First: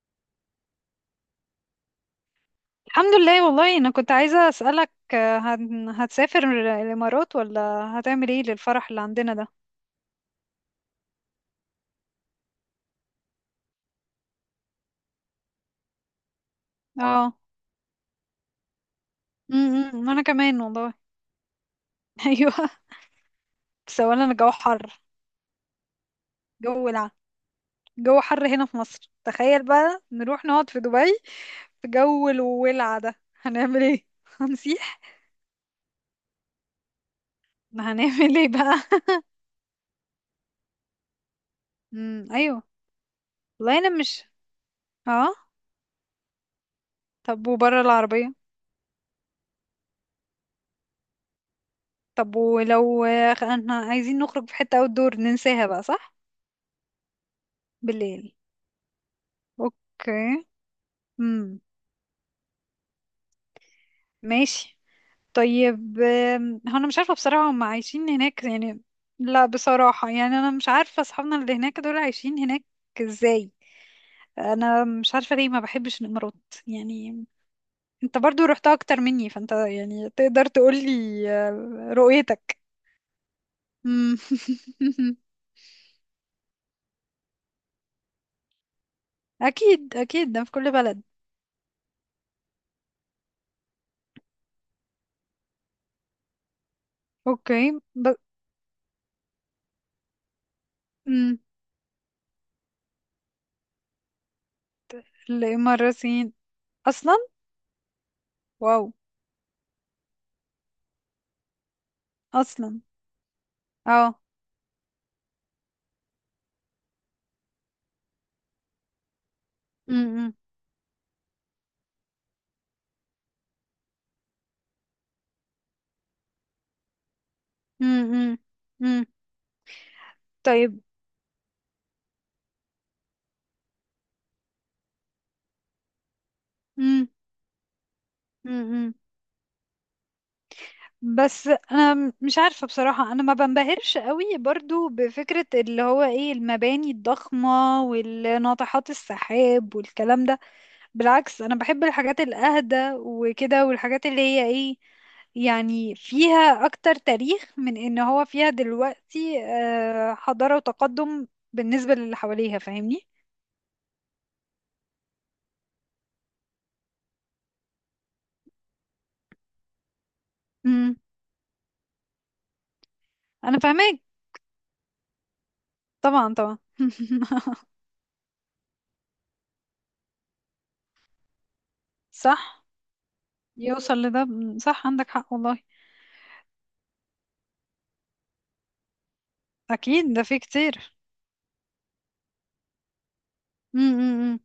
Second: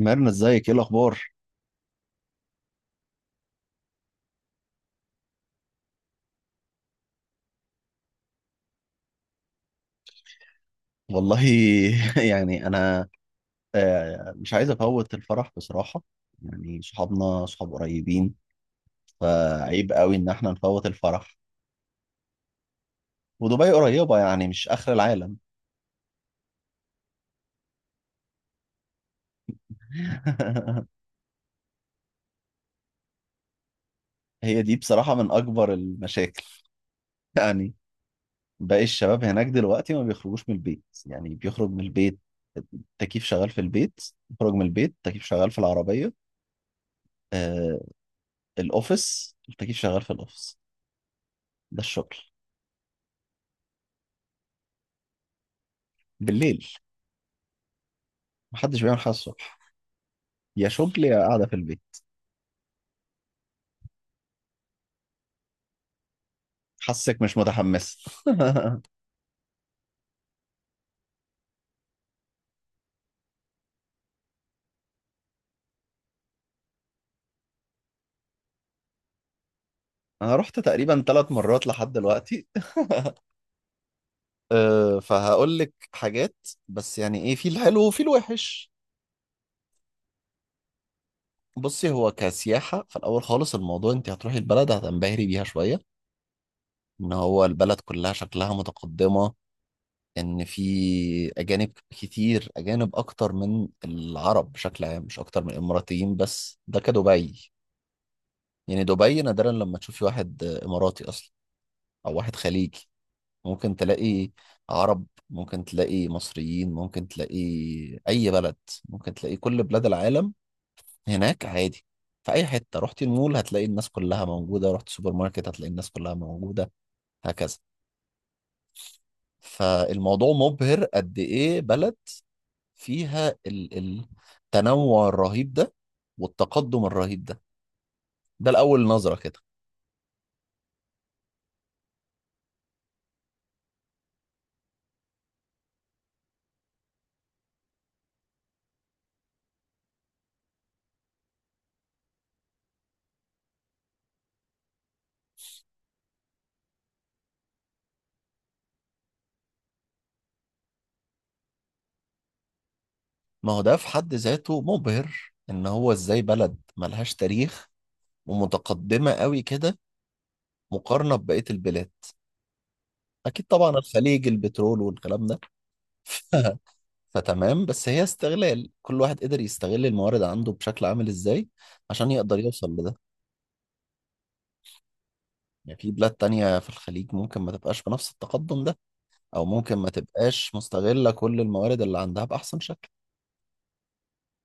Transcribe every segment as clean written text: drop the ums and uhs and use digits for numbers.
ميرنا، ازيك؟ ايه الاخبار؟ الحمد لله. والله انا كنت عايزة اسألك هتسافر الامارات ولا هتعمل ايه للفرح اللي عندنا ده؟ والله. يعني انا مش عايز افوت الفرح بصراحه. يعني اه. صحابنا صحاب قريبين، فعيب قوي انا ان احنا كمان نفوت والله. الفرح. ايوه. ودبي بس قريبه، اولا يعني الجو مش اخر حر، العالم. جو ولع، جو حر هنا في مصر. تخيل بقى نروح نقعد في دبي في جو الولع ده، هنعمل ايه؟ هي دي هنسيح. بصراحه من اكبر المشاكل. يعني، ما هنعمل ايه باقي بقى؟ الشباب هناك دلوقتي ما بيخرجوش من البيت. يعني بيخرج من البيت ايوه. التكييف شغال في والله انا البيت، مش. بيخرج من البيت التكييف اه. شغال في العربيه، طب آه، وبره العربية؟ الاوفيس التكييف شغال في الاوفيس. ده الشغل. طب ولو احنا عايزين نخرج في حتة outdoor، ننساها بقى، صح؟ بالليل، بالليل. محدش بيعمل حاجة الصبح. اوكي. يا شغل يا قاعدة في امم. البيت. ماشي. طيب، هو انا مش عارفه حاسك مش بصراحه هم متحمس. عايشين هناك يعني؟ لا بصراحه، يعني انا مش عارفه اصحابنا اللي هناك دول عايشين هناك ازاي. انا مش عارفه ليه ما بحبش الامارات يعني. انت برضو رحتها اكتر مني، فانت يعني انا تقدر رحت تقولي. تقريبا ثلاث مرات لحد دلوقتي. رؤيتك. مم. أه، فهقول لك حاجات، بس يعني ايه، في الحلو وفي الوحش. اكيد اكيد، ده في كل بلد. بصي، هو كسياحة في الاول خالص الموضوع انت هتروحي البلد هتنبهري بيها شوية، ان هو اوكي البلد كلها شكلها متقدمة، ان في مم. اجانب كتير، اجانب اكتر من العرب بشكل عام، مش اكتر من الاماراتيين، الاماراتيين بس ده اصلا. كدبي. واو. يعني دبي نادرا لما تشوفي واحد اماراتي اصلا او واحد اصلا. خليجي. ممكن اه. تلاقي عرب، ممكن تلاقي مصريين، ممكن تلاقي اي بلد، ممكن تلاقي كل بلاد امم. العالم هناك عادي. في اي حته، رحت المول هتلاقي الناس كلها موجوده، رحت سوبر ماركت هتلاقي الناس كلها موجوده، هكذا. امم. امم. فالموضوع طيب. مبهر قد ايه بلد فيها التنوع الرهيب ده والتقدم الرهيب ده. ده الاول امم. نظره كده. بس انا مش عارفه بصراحه، انا ما بنبهرش قوي برضو بفكره اللي هو ايه، المباني الضخمه والناطحات السحاب والكلام ده. بالعكس انا بحب الحاجات الاهدى وكده، والحاجات اللي هي ايه، يعني فيها اكتر تاريخ من ان هو فيها دلوقتي حضاره وتقدم، بالنسبه للي حواليها، فاهمني. ما هو ده في حد ذاته مبهر، ان هو ازاي بلد ملهاش تاريخ ومتقدمه قوي كده امم. مقارنة ببقية البلاد. أكيد انا طبعا فاهماك. الخليج البترول والكلام ده. طبعا ف- طبعا. فتمام. بس هي استغلال، كل واحد قدر يستغل الموارد عنده بشكل عامل إزاي عشان يقدر صح يوصل لده. يوصل لده. صح عندك حق والله. يعني في بلاد تانية في الخليج ممكن ما تبقاش بنفس التقدم ده، أو ممكن ما اكيد ده في تبقاش كتير. مستغلة كل الموارد اللي عندها بأحسن شكل. امم.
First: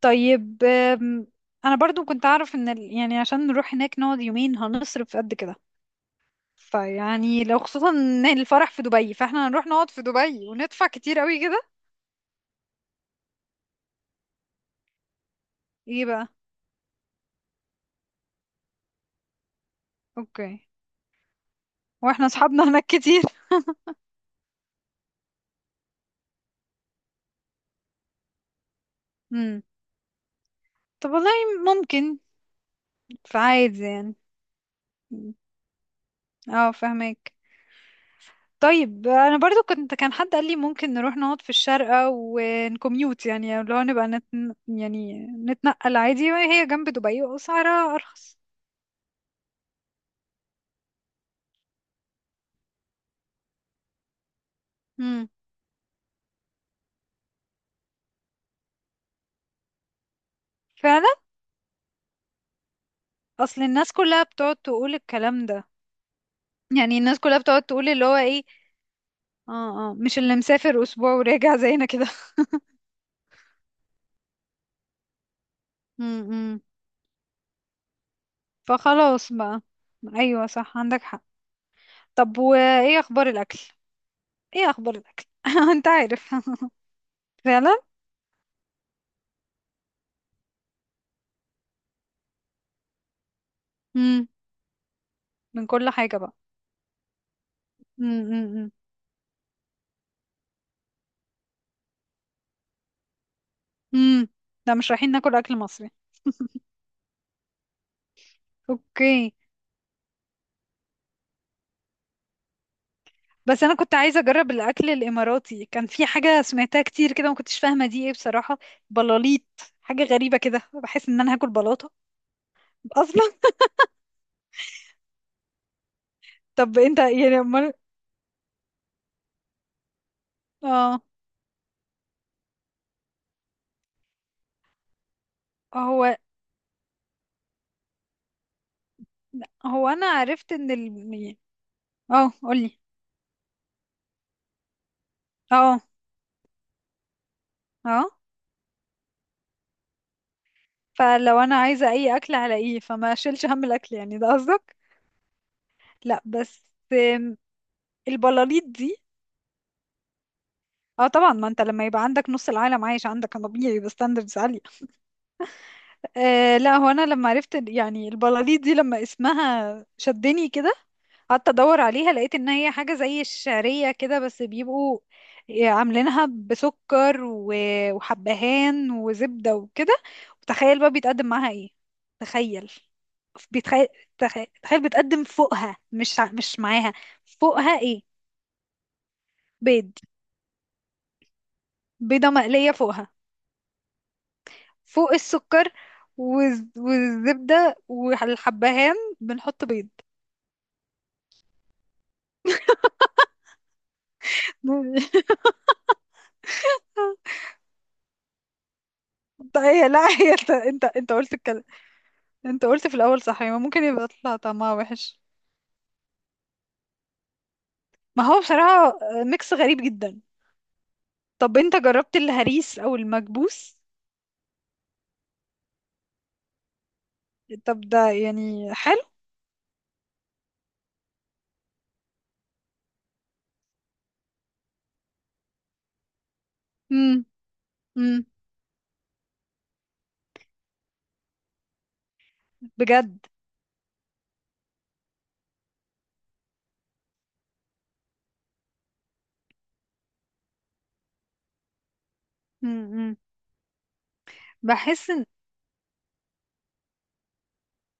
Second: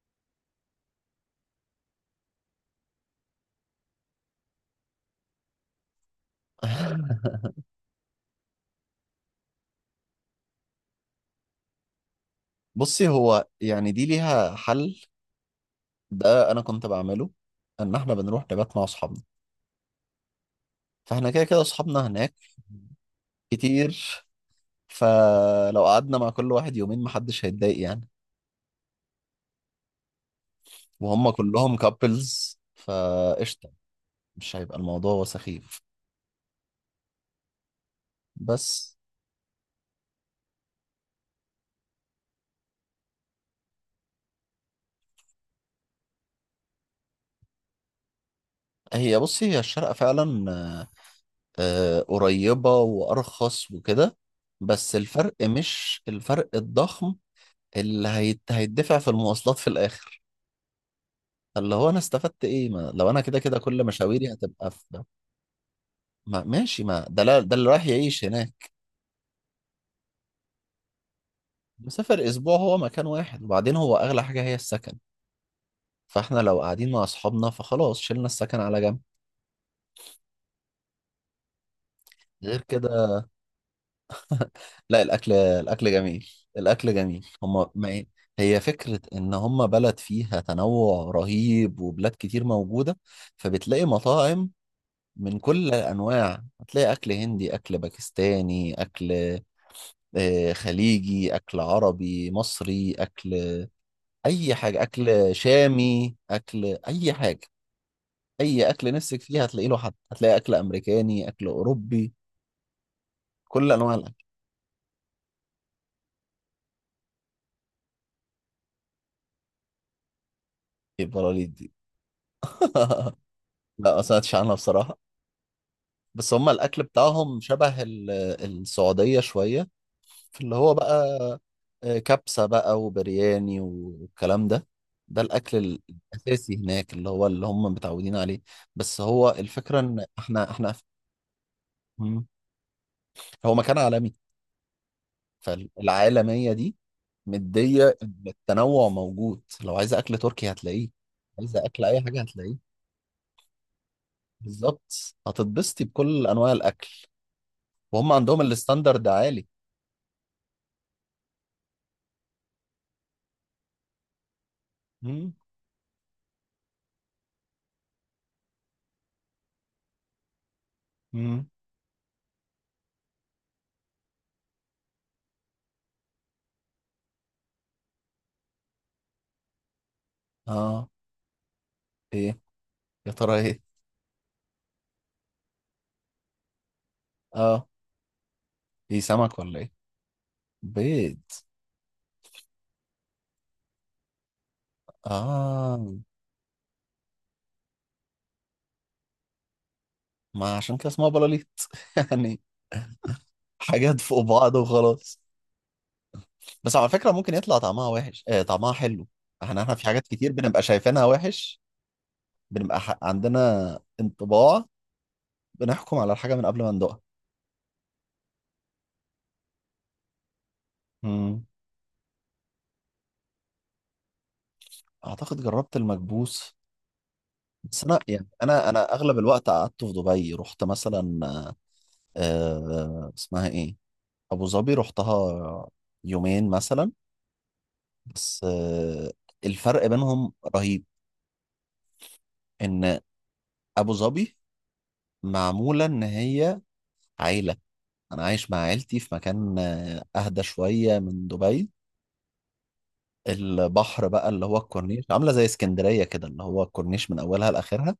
طيب. أم، انا برضو كنت اعرف ان يعني عشان نروح هناك نقعد يومين هنصرف قد كده. فيعني لو خصوصا ان الفرح في دبي، فاحنا هنروح نقعد في دبي وندفع كتير قوي كده. بصي، هو يعني دي ليها حل. ايه بقى؟ ده أنا كنت بعمله، إن إحنا بنروح نبات مع أصحابنا. اوكي. فإحنا كده كده أصحابنا واحنا هناك اصحابنا هناك كتير. كتير. فلو قعدنا مع كل واحد يومين محدش هيتضايق، يعني امم. طب وهم والله كلهم ممكن، كابلز فقشطة. فعادي يعني. مش هيبقى الموضوع مم. سخيف. اه، فهمك. بس طيب انا برضو كان حد قال لي ممكن نروح نقعد في الشارقة ونكميوت، يعني اللي هو نبقى يعني نتنقل عادي، وهي جنب دبي واسعارها ارخص. هي، بصي، هي الشارقة فعلا قريبة وأرخص وكده، بس امم. الفرق مش الفرق الضخم اللي هيتدفع في المواصلات في الآخر. فعلا. اللي هو، أنا استفدت إيه؟ ما لو أنا كده كده اصل كل الناس كلها مشاويري بتقعد هتبقى في. تقول الكلام ده. ما ماشي، يعني ما الناس ده كلها ده بتقعد اللي رايح تقول اللي هو يعيش ايه. هناك. اه، اه، مش اللي مسافر اسبوع وراجع زينا كده. مسافر أسبوع هو مكان واحد، وبعدين هو أغلى حاجة هي السكن. فاحنا امم. لو قاعدين مع اصحابنا فخلاص، شلنا السكن على جنب. فخلاص بقى. ايوه، صح عندك حق. طب غير وايه كده، اخبار الاكل؟ ايه اخبار لا، الاكل؟ الاكل انت الاكل جميل. عارف. الاكل جميل، هم فعلا. ما إيه؟ هي فكرة ان هم بلد فيها تنوع رهيب وبلاد كتير موجودة، فبتلاقي امم. مطاعم من من كل كل حاجة بقى. الانواع. هتلاقي اكل هندي، اكل امم. باكستاني، اكل خليجي، اكل عربي مصري، اكل امم. اي لا حاجة، مش رايحين اكل ناكل اكل مصري. شامي، اكل اي حاجة. اي اكل نفسك اوكي. فيه هتلاقي له حد. هتلاقي اكل امريكاني، اكل اوروبي، بس كل انا انواع كنت عايزه الاكل. اجرب الاكل الاماراتي، كان في حاجه سمعتها كتير كده ما كنتش فاهمه دي ايه بصراحه. بلاليط. حاجه غريبه كده، ايه بحس ان انا البراليط هاكل دي؟ بلاطه اصلا. لا، ما سمعتش عنها بصراحة. بس هما طب الأكل انت يعني بتاعهم امال. شبه السعودية شوية. في اللي هو بقى اه. كبسة بقى وبرياني والكلام ده. ده الأكل هو الأساسي هناك، اللي هو اللي هم متعودين عليه. بس هو الفكرة هو إن انا إحنا عرفت ان إحنا ال مم. اه، قولي. هو مكان عالمي، اه فالعالمية دي مدية اه، إن التنوع موجود. لو عايزة أكل تركي هتلاقيه، فلو انا عايزة أكل عايزه أي اي حاجة اكل على هتلاقيه. ايه، فما اشيلش هم الاكل يعني ده قصدك. بالظبط، هتتبسطي لا بكل أنواع بس. الأكل. آم، وهم عندهم البلاليط دي. الستاندرد عالي. اه طبعا، ما انت لما يبقى عندك نص العالم عايش عندك، كان طبيعي يبقى ستاندردز عالية. مم. لا هو انا لما عرفت يعني البلاليط دي لما اسمها شدني كده. مم. قعدت ادور عليها لقيت ان هي حاجة زي الشعرية كده، بس بيبقوا عاملينها بسكر وحبهان وزبدة وكده. وتخيل اه، بقى بيتقدم معاها ايه؟ ايه؟ تخيل. يا ترى ايه؟ بيتخيل تخيل, تخيل بتقدم فوقها، مش معاها. اه، فوقها ايه؟ ايه؟ سمك ولا ايه؟ بيض. بيض. بيضة مقلية فوقها، فوق السكر. اه. والزبدة والحبهان. بنحط بيض. ما عشان كده اسمها بلاليط. يعني، حاجات فوق بعض وخلاص. بس على فكرة ممكن يطلع طعمها وحش، طعمها حلو. احنا طيب. احنا في هي لا، حاجات كتير هي انت بنبقى انت شايفينها انت قلت وحش. الكلام. انت بنبقى قلت في الاول، صح، يعني عندنا ممكن يبقى يطلع انطباع، طعمها وحش. بنحكم على الحاجة من قبل ما ندوقها. ما هو بصراحة، ميكس غريب جدا. مم. طب انت جربت الهريس او المكبوس؟ اعتقد جربت المكبوس. طب بس انا، ده يعني انا يعني انا حلو. اغلب الوقت قعدت في دبي. رحت مثلا اسمها ايه، ابو ظبي، رحتها يومين مثلا. امم. امم. بس الفرق بينهم رهيب، ان بجد. ابو ظبي معمولة ان هي عيلة. انا عايش مع عيلتي في مكان اهدى شوية من دبي. امم. البحر بقى، اللي هو الكورنيش، بحس ان. عاملة زي اسكندرية كده، اللي هو الكورنيش من اولها لاخرها.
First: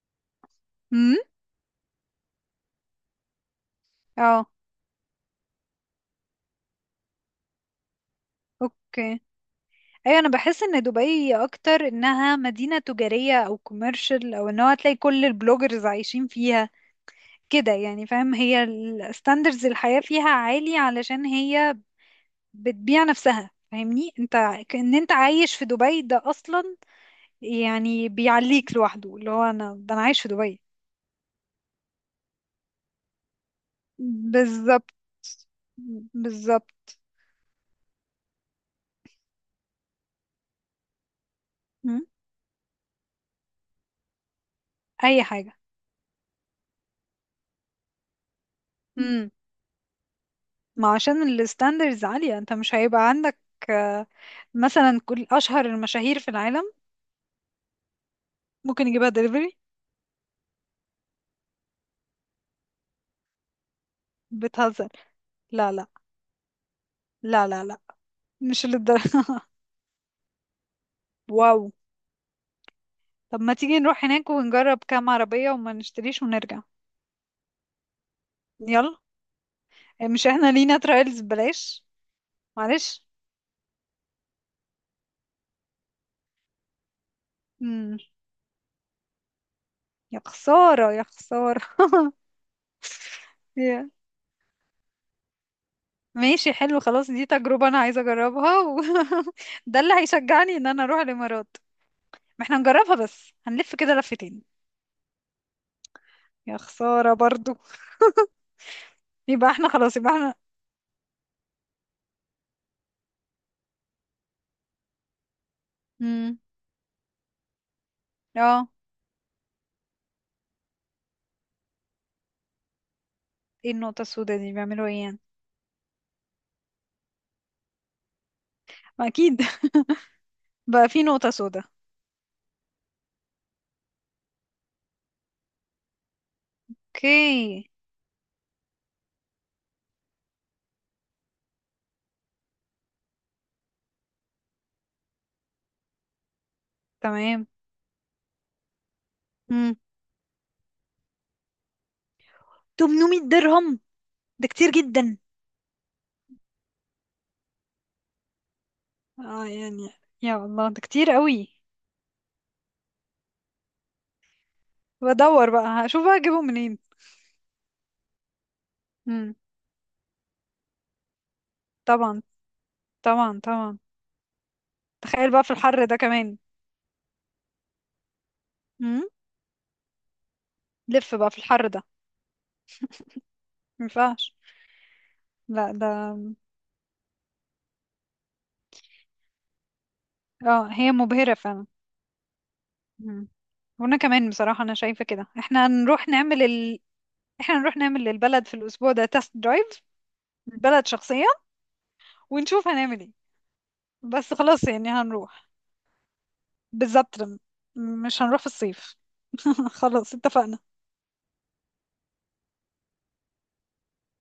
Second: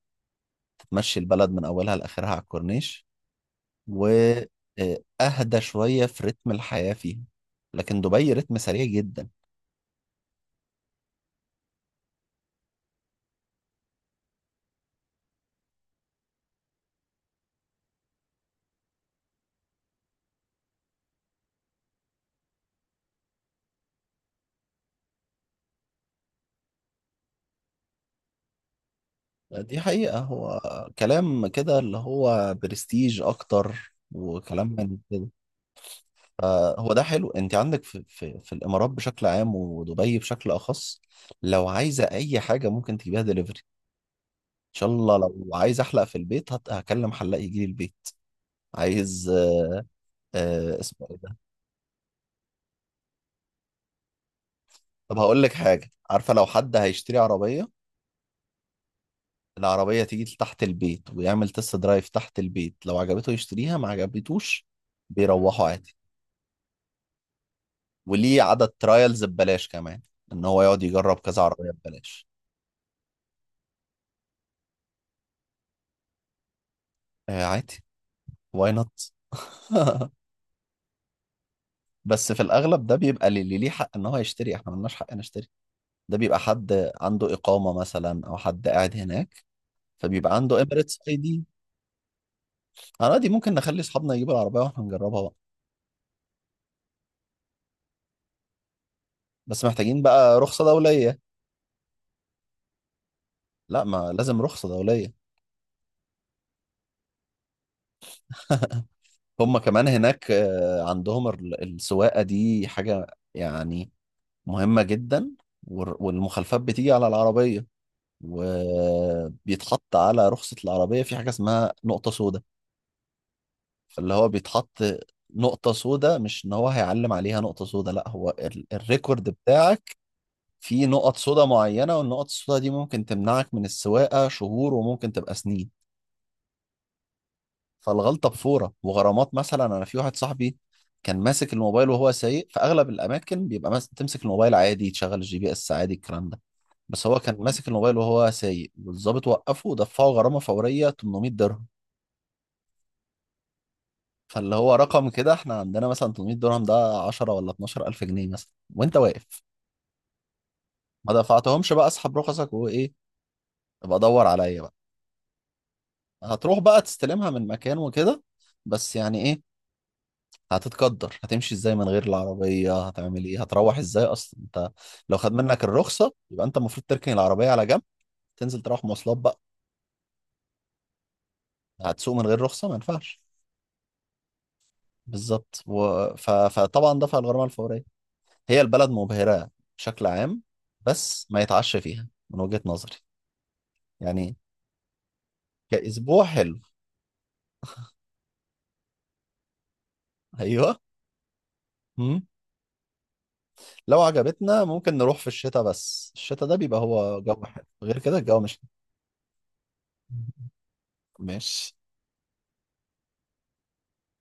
امم. تمشي البلد من اولها لاخرها على الكورنيش، و اه. اهدى شوية في رتم الحياة فيها. لكن دبي رتم سريع اوكي. جدا. ايوه، انا بحس ان دبي اكتر انها مدينة تجارية او كوميرشال، او ان هو هتلاقي كل البلوجرز عايشين فيها كده يعني، فاهم؟ هي الستاندرز الحياة فيها عالي علشان هي بتبيع نفسها، فاهمني انت، ان انت عايش في دبي ده اصلا. يعني بيعليك لوحده، اللي هو انا، دي ده انا حقيقة، عايش في هو دبي. كلام كده اللي هو برستيج أكتر وكلام بالظبط. من كده. فهو بالظبط. ده حلو. أنت عندك في الإمارات بشكل عام ودبي بشكل أخص، لو مم. عايزة أي حاجة ممكن تجيبها دليفري. إن شاء الله اي لو حاجة. عايز أحلق في البيت هكلم حلاق يجي لي البيت. عايز ما اسمه إيه عشان ده؟ الستاندرز عالية، انت مش هيبقى عندك آه، مثلا طب كل هقول لك اشهر حاجة، المشاهير في عارفة لو العالم حد هيشتري عربية؟ ممكن يجيبها دليفري. العربية تيجي تحت البيت، ويعمل تست درايف تحت البيت. لو عجبته يشتريها، ما عجبتوش بتهزر؟ بيروحوا لا لا. عادي. لا لا، لا وليه مش عدد للدرجة. ترايلز ببلاش كمان، ان هو يقعد يجرب كذا واو. عربية ببلاش. طب ما تيجي نروح هناك ونجرب كام عربية وما نشتريش ونرجع. آه، عادي. واي يلا. نوت. إيه، مش احنا لينا ترايلز بلاش؟ بس في الاغلب ده معلش. بيبقى اللي ليه حق ان هو يشتري. احنا ملناش حق نشتري. ده بيبقى حد عنده اقامة مم. مثلا او حد قاعد هناك، يا فبيبقى عنده خسارة، اميريتس يا ID. خسارة. انا دي ممكن نخلي يا. اصحابنا يجيبوا العربية واحنا نجربها بقى. ماشي حلو. خلاص دي تجربة انا عايزة اجربها و... بس ده اللي محتاجين بقى هيشجعني رخصة ان انا اروح دولية. الامارات. ما احنا هنجربها، بس هنلف لا، كده ما لازم لفتين. رخصة دولية. يا خسارة برضو. يبقى هم احنا كمان خلاص، يبقى هناك احنا. عندهم السواقة دي حاجة، يعني مهمة جدا. امم. والمخالفات بتيجي على العربية، اه. وبيتحط على رخصة العربية في حاجة اسمها نقطة سوداء. ايه النقطة فاللي هو السوداء دي، بيتحط بيعملوا ايه يعني؟ نقطة سوداء، مش ان هو هيعلم عليها نقطة سوداء، لا، هو ما الريكورد اكيد. بتاعك فيه بقى في نقط نقطة سوداء سوداء. معينة، والنقط السوداء دي ممكن تمنعك من السواقة شهور، وممكن تبقى سنين. اوكي. فالغلطة بفورة وغرامات. مثلا انا في واحد صاحبي كان ماسك الموبايل وهو سايق. في اغلب الاماكن بيبقى ماسك، تمسك الموبايل عادي، تشغل الGPS عادي، الكلام ده. بس هو كان تمام. ماسك الموبايل وهو سايق، والظابط وقفه امم. ودفعه غرامة فورية 800 درهم. 800 درهم. ده فاللي كتير هو رقم جدا. كده. احنا عندنا مثلا 800 درهم ده 10 ولا 12 ألف جنيه مثلا، وانت واقف. اه يعني. يا الله، ده كتير ما قوي. دفعتهمش بقى، اسحب رخصك وايه، ابقى دور عليا بقى. بدور بقى، هشوف بقى اجيبه هتروح منين. بقى تستلمها من مكان وكده. بس يعني امم. ايه، هتتقدر هتمشي ازاي من غير طبعا، العربية؟ هتعمل طبعا، ايه؟ هتروح طبعا. ازاي اصلا انت؟ لو خد تخيل بقى في منك الحر ده الرخصة، كمان. يبقى انت المفروض تركن العربية على جنب، تنزل تروح امم. مواصلات بقى. لف بقى في الحر ده. هتسوق من غير رخصة، ما ينفعش. مينفعش. بالظبط. لا ده. فطبعا دفع الغرامة الفورية. هي البلد مبهرة بشكل عام، اه هي بس مبهرة ما فعلا. يتعش فيها من وجهة نظري. وانا كمان يعني بصراحة انا شايفة كده، احنا نروح كأسبوع نعمل حلو. ال... احنا نروح نعمل للبلد في الاسبوع ده تest درايف. أيوه. البلد شخصيا. مم. ونشوف هنعمل ايه. لو بس عجبتنا خلاص يعني ممكن نروح في هنروح. الشتاء، بس الشتاء ده بيبقى بالظبط. هو جو حلو. غير كده مش الجو هنروح في مش الصيف. خلاص اتفقنا. ماشي.